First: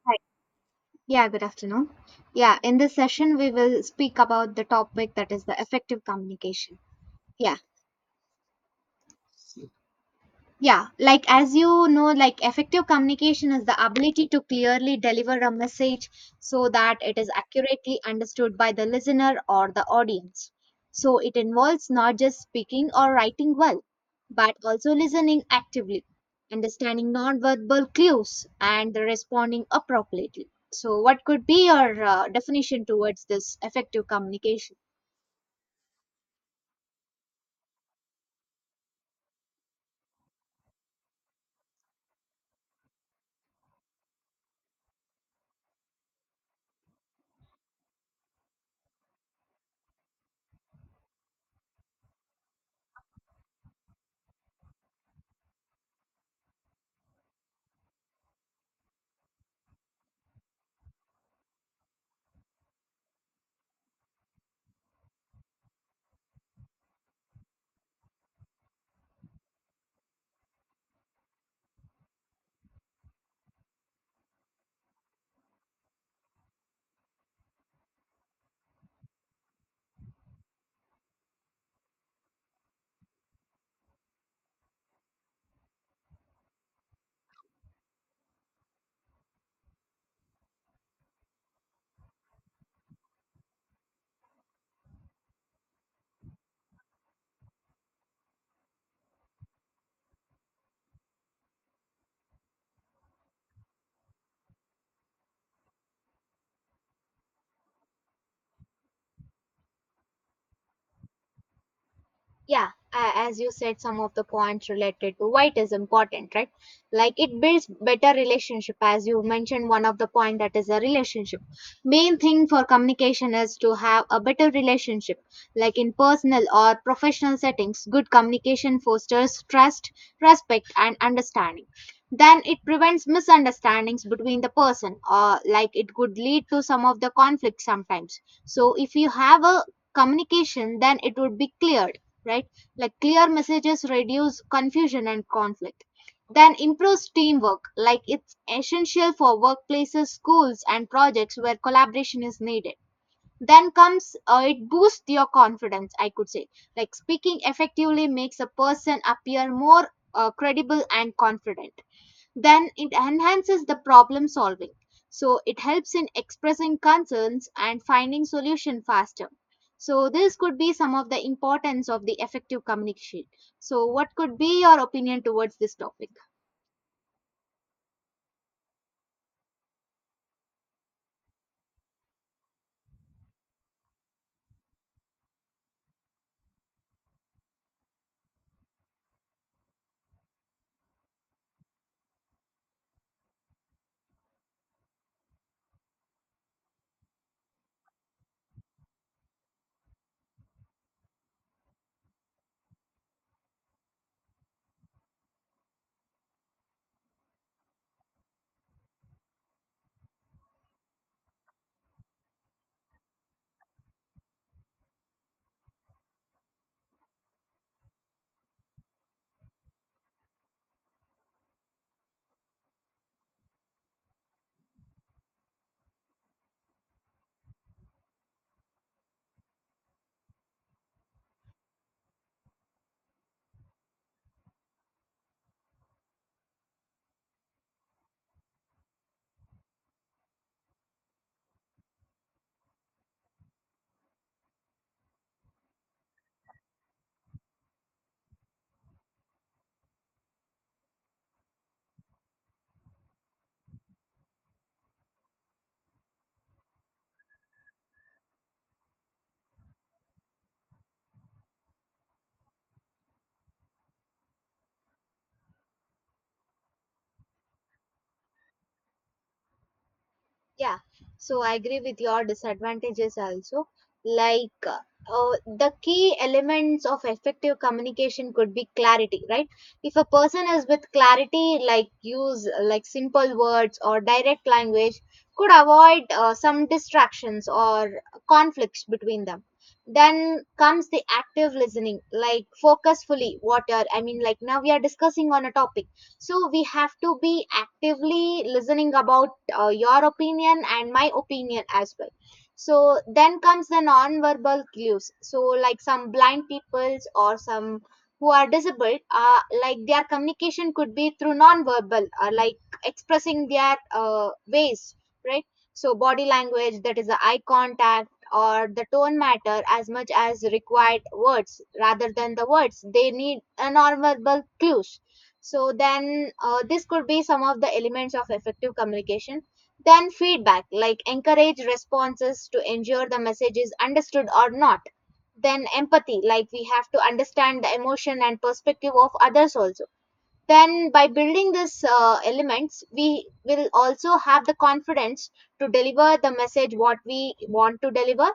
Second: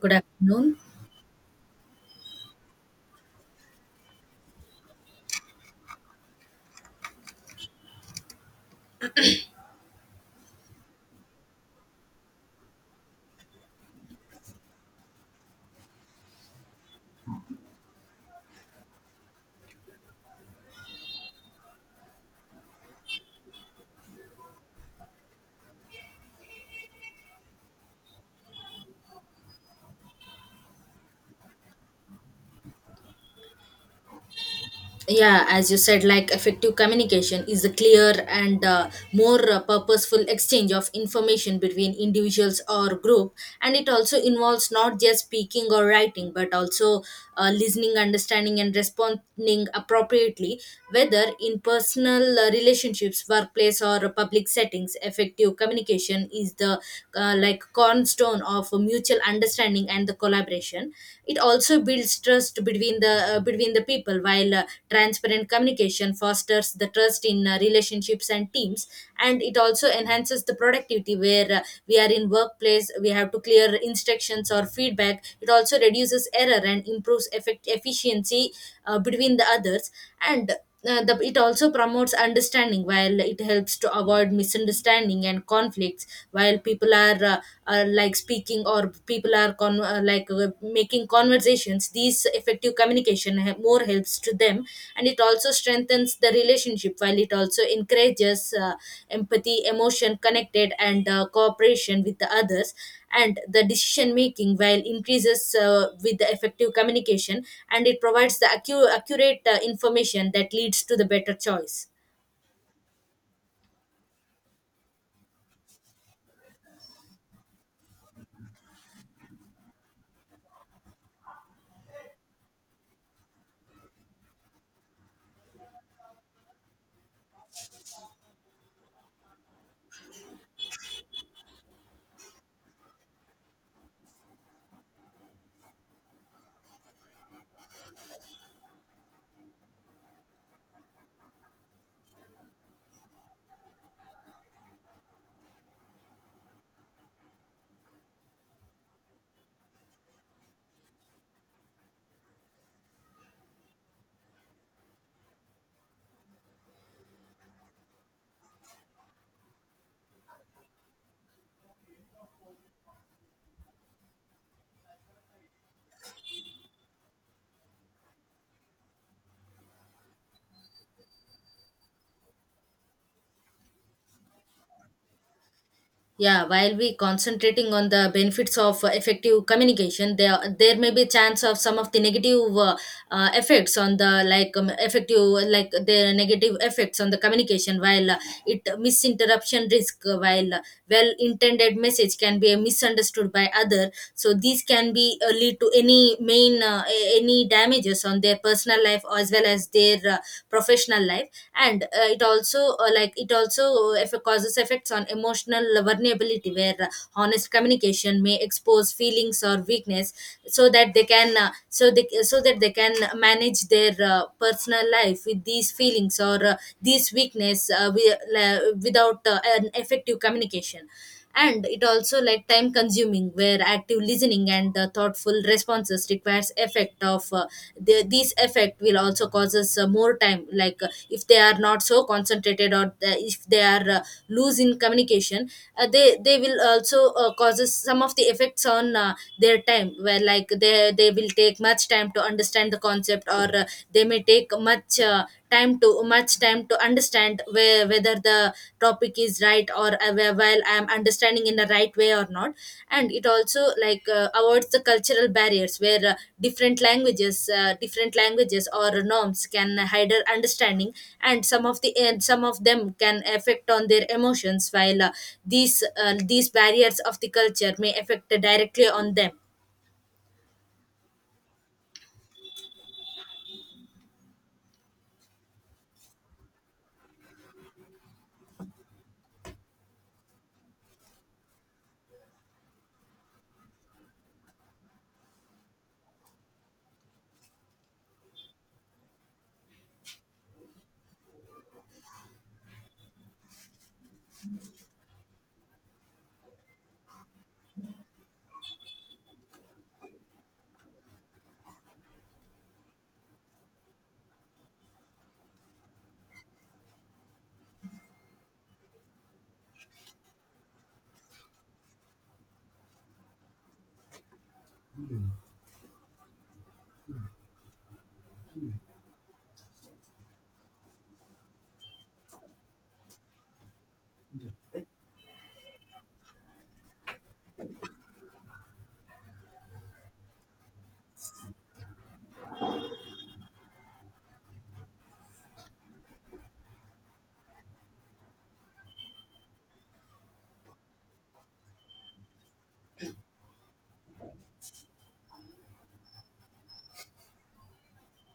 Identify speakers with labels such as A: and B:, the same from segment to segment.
A: Good
B: Hi.
A: afternoon.
B: Yeah, good afternoon. Yeah, in this session, we will speak about the topic that is the effective communication. Yeah. Yeah, like as you know, like effective communication is the ability to clearly deliver a message so that it is accurately understood by the listener or the audience. So it involves not just speaking or writing well, but also listening actively, understanding nonverbal cues, and responding appropriately. So, what could be your definition towards this effective communication?
A: Yeah, as you said, effective communication is a clear and more purposeful exchange of information between individuals or group, and it also involves not just speaking or writing but also listening, understanding, and responding appropriately, whether in personal relationships, workplace, or public settings. Effective communication is the cornerstone of mutual understanding and the collaboration. It also builds trust between the people. While transparent communication fosters the trust in relationships and teams, and it also enhances the productivity where we are in workplace, we have to clear instructions or feedback. It also reduces error and improves effect efficiency between the others. And it also promotes understanding, while it helps to avoid misunderstanding and conflicts while people are like speaking, or people are making conversations. These effective communication more helps to them, and it also strengthens the relationship, while it also encourages empathy, emotion connected, and cooperation with the others. And the decision making while increases with the effective communication, and it provides the accurate information that leads to the better choice.
B: Yeah, as you said, some of the points related to white is important, right? Like it builds better relationship, as you mentioned one of the point, that is a relationship. Main thing for communication is to have a better relationship, like in personal or professional settings, good communication fosters trust, respect, and understanding. Then it prevents misunderstandings between the person, or like it could lead to some of the conflict sometimes. So if you have a communication, then it would be clear, right? Like clear messages reduce confusion and conflict. Then improves teamwork, like it's essential for workplaces, schools, and projects where collaboration is needed. Then comes it boosts your confidence, I could say. Like speaking effectively makes a person appear more credible and confident. Then it enhances the problem solving. So it helps in expressing concerns and finding solution faster. So this could be some of the importance of the effective communication. So what could be your opinion towards this topic?
A: Yeah, while we concentrating on the benefits of effective communication, there may be chance of some of the negative effects on the effective, like the negative effects on the communication. While it misinterruption risk, while well intended message can be misunderstood by other, so these can be lead to any main any damages on their personal life as well as their professional life. And It also if causes effects on emotional vulnerability, where honest communication may expose feelings or weakness, so that they can so that they can manage their personal life with these feelings or these weakness without an effective communication. And it also like time consuming, where active listening and thoughtful responses requires effect of these effect will also causes more time. Like if they are not so concentrated, if they are loose in communication, they will also causes some of the effects on their time, where like they will take much time to understand the concept, or they may take much time to much time to understand whether the topic is right, or while I am understanding in the right way or not. And it also like avoids the cultural barriers, where different languages or norms can hide our understanding, and some of them can affect on their emotions, while these barriers of the culture may affect directly on them.
B: Yeah, so I agree with your disadvantages also. Like the key elements of effective communication could be clarity, right? If a person is with clarity, like use like simple words or direct language, could avoid some distractions or conflicts between them. Then comes the active listening, like focus fully what you're, I mean, like now we are discussing on a topic, so we have to be actively listening about your opinion and my opinion as well. So then comes the non-verbal clues. So like some blind peoples or some who are disabled, like their communication could be through non-verbal or like expressing their ways, right? So body language, that is the eye contact or the tone, matter as much as required words rather than the words. They need a non-verbal clues. So then this could be some of the elements of effective communication. Then feedback, like encourage responses to ensure the message is understood or not. Then empathy, like we have to understand the emotion and perspective of others also. Then by building these elements, we will also have the confidence to deliver the message what we want to deliver,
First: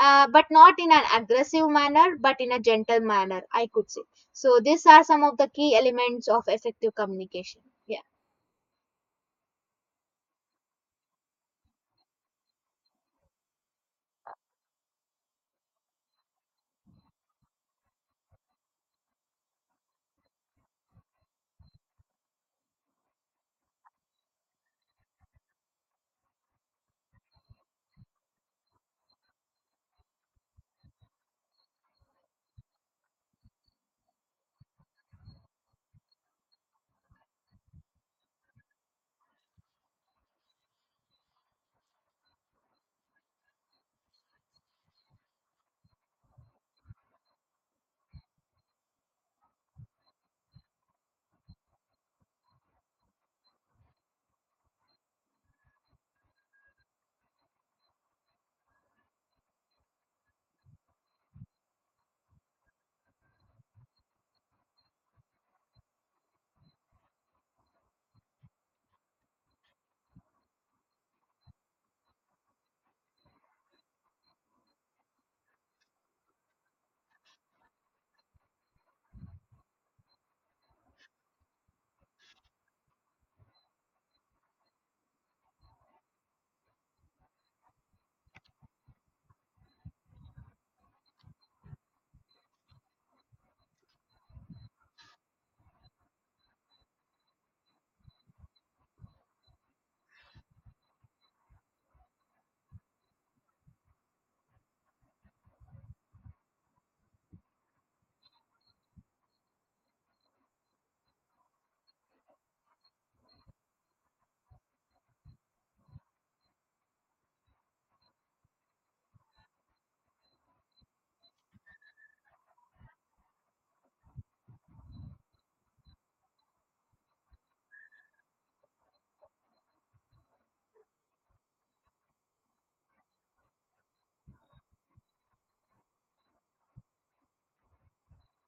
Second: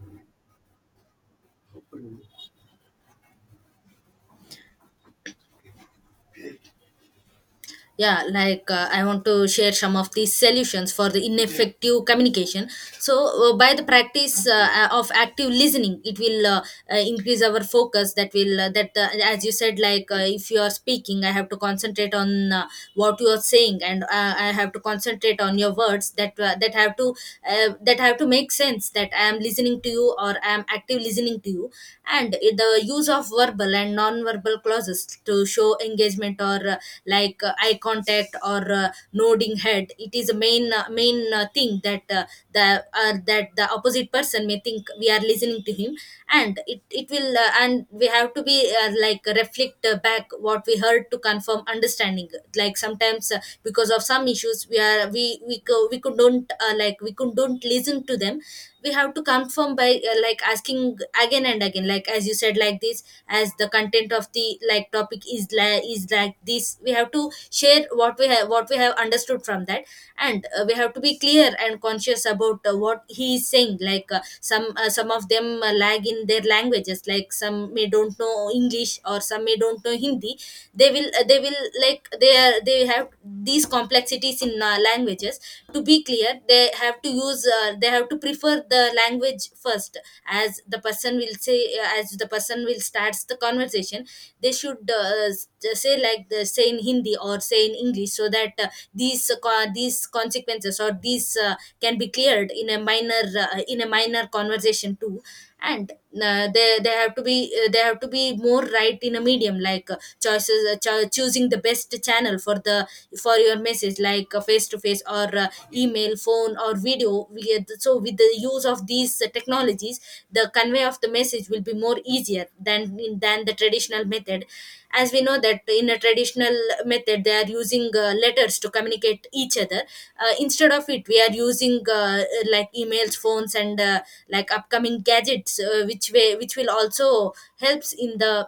B: but not in an aggressive manner but in a gentle manner, I could say. So these are some of the key elements of effective communication. Yeah.
A: Yeah, I want to share some of the solutions for the ineffective communication. So by the practice of active listening, it will increase our focus. That will that As you said, if you are speaking, I have to concentrate on what you are saying, and I have to concentrate on your words, that have to make sense, that I am listening to you or I am active listening to you. And the use of verbal and non-verbal clauses to show engagement, or eye contact or nodding head, it is a main thing that the that the opposite person may think we are listening to him. And it will and we have to be reflect back what we heard to confirm understanding. Like sometimes because of some issues, we are we, co- we could don't we could don't listen to them. We have to confirm by asking again and again, like as you said, like this as the content of the topic is like this. We have to share what we have understood from that. And we have to be clear and conscious about what he is saying. Some of them lag in their languages, like some may don't know english, or some may don't know hindi. They will like they are, they have these complexities in languages. To be clear, they have to use they have to prefer the language first, as the person will say, as the person will starts the conversation. They should say like the say in hindi or say in english, so that these consequences or these can be cleared in a minor conversation too. And they have to be they have to be more right in a medium, like choices. Choosing the best channel for the for your message, like face to face, or email, phone, or video we get. So with the use of these technologies, the convey of the message will be more easier than the traditional method. As we know that in a traditional method, they are using letters to communicate each other. Instead of it, we are using emails, phones, and upcoming gadgets, which will also helps in the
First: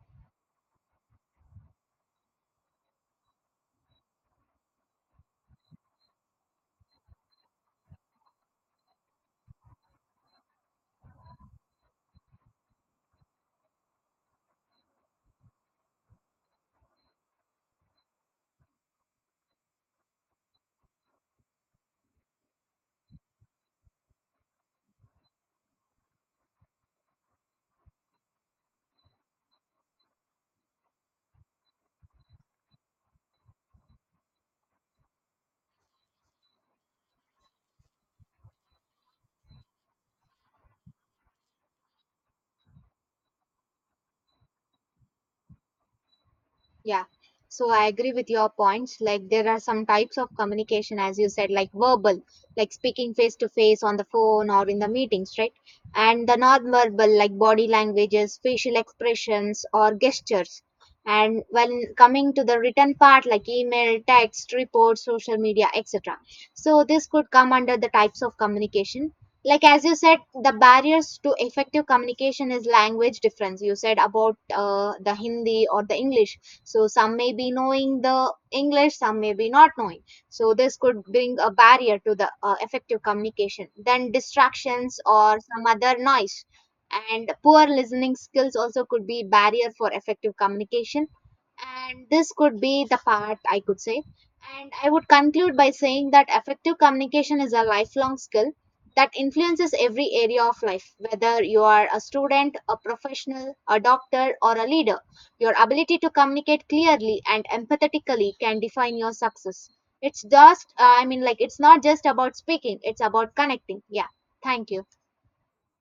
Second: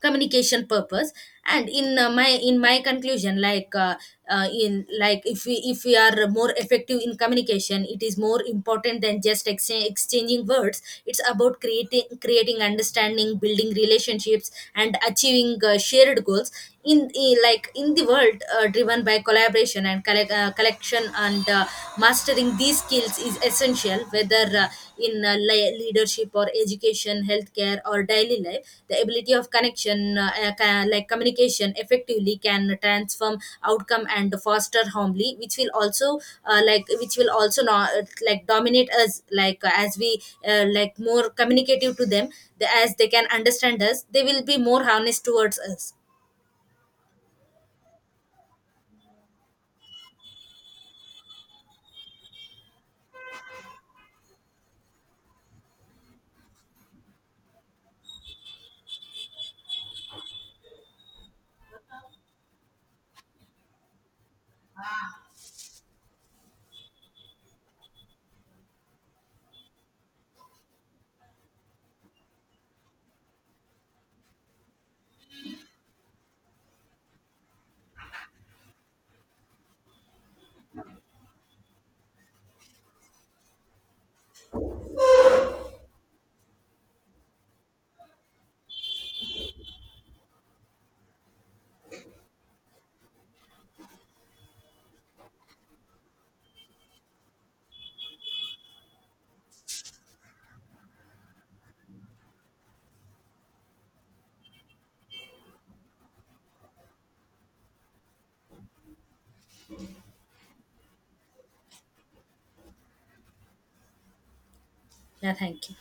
A: communication purpose. And in my conclusion, like in like if we are more effective in communication, it is more important than just exchanging words. It's about creating understanding, building relationships, and achieving shared goals. In the world driven by collaboration and collection and mastering these skills is essential, whether leadership or education, healthcare, or daily life. The ability of connection ca- like communication effectively can transform outcome and foster harmony, which will also which will also not like dominate us, as we more communicative to them. As they can understand us, they will be more honest towards us.
B: Yeah. So I agree with your points. Like there are some types of communication, as you said, like verbal, like speaking face to face on the phone or in the meetings, right? And the non-verbal, like body languages, facial expressions, or gestures. And when coming to the written part, like email, text, reports, social media, etc. So this could come under the types of communication. Like as you said, the barriers to effective communication is language difference. You said about the Hindi or the English. So some may be knowing the English, some may be not knowing. So this could bring a barrier to the effective communication. Then distractions or some other noise, and poor listening skills also could be barrier for effective communication. And this could be the part, I could say. And I would conclude by saying that effective communication is a lifelong skill that influences every area of life. Whether you are a student, a professional, a doctor, or a leader, your ability to communicate clearly and empathetically can define your success. It's just, I mean, like, it's not just about speaking, it's about connecting. Yeah. Thank you.
A: Yeah, thank you.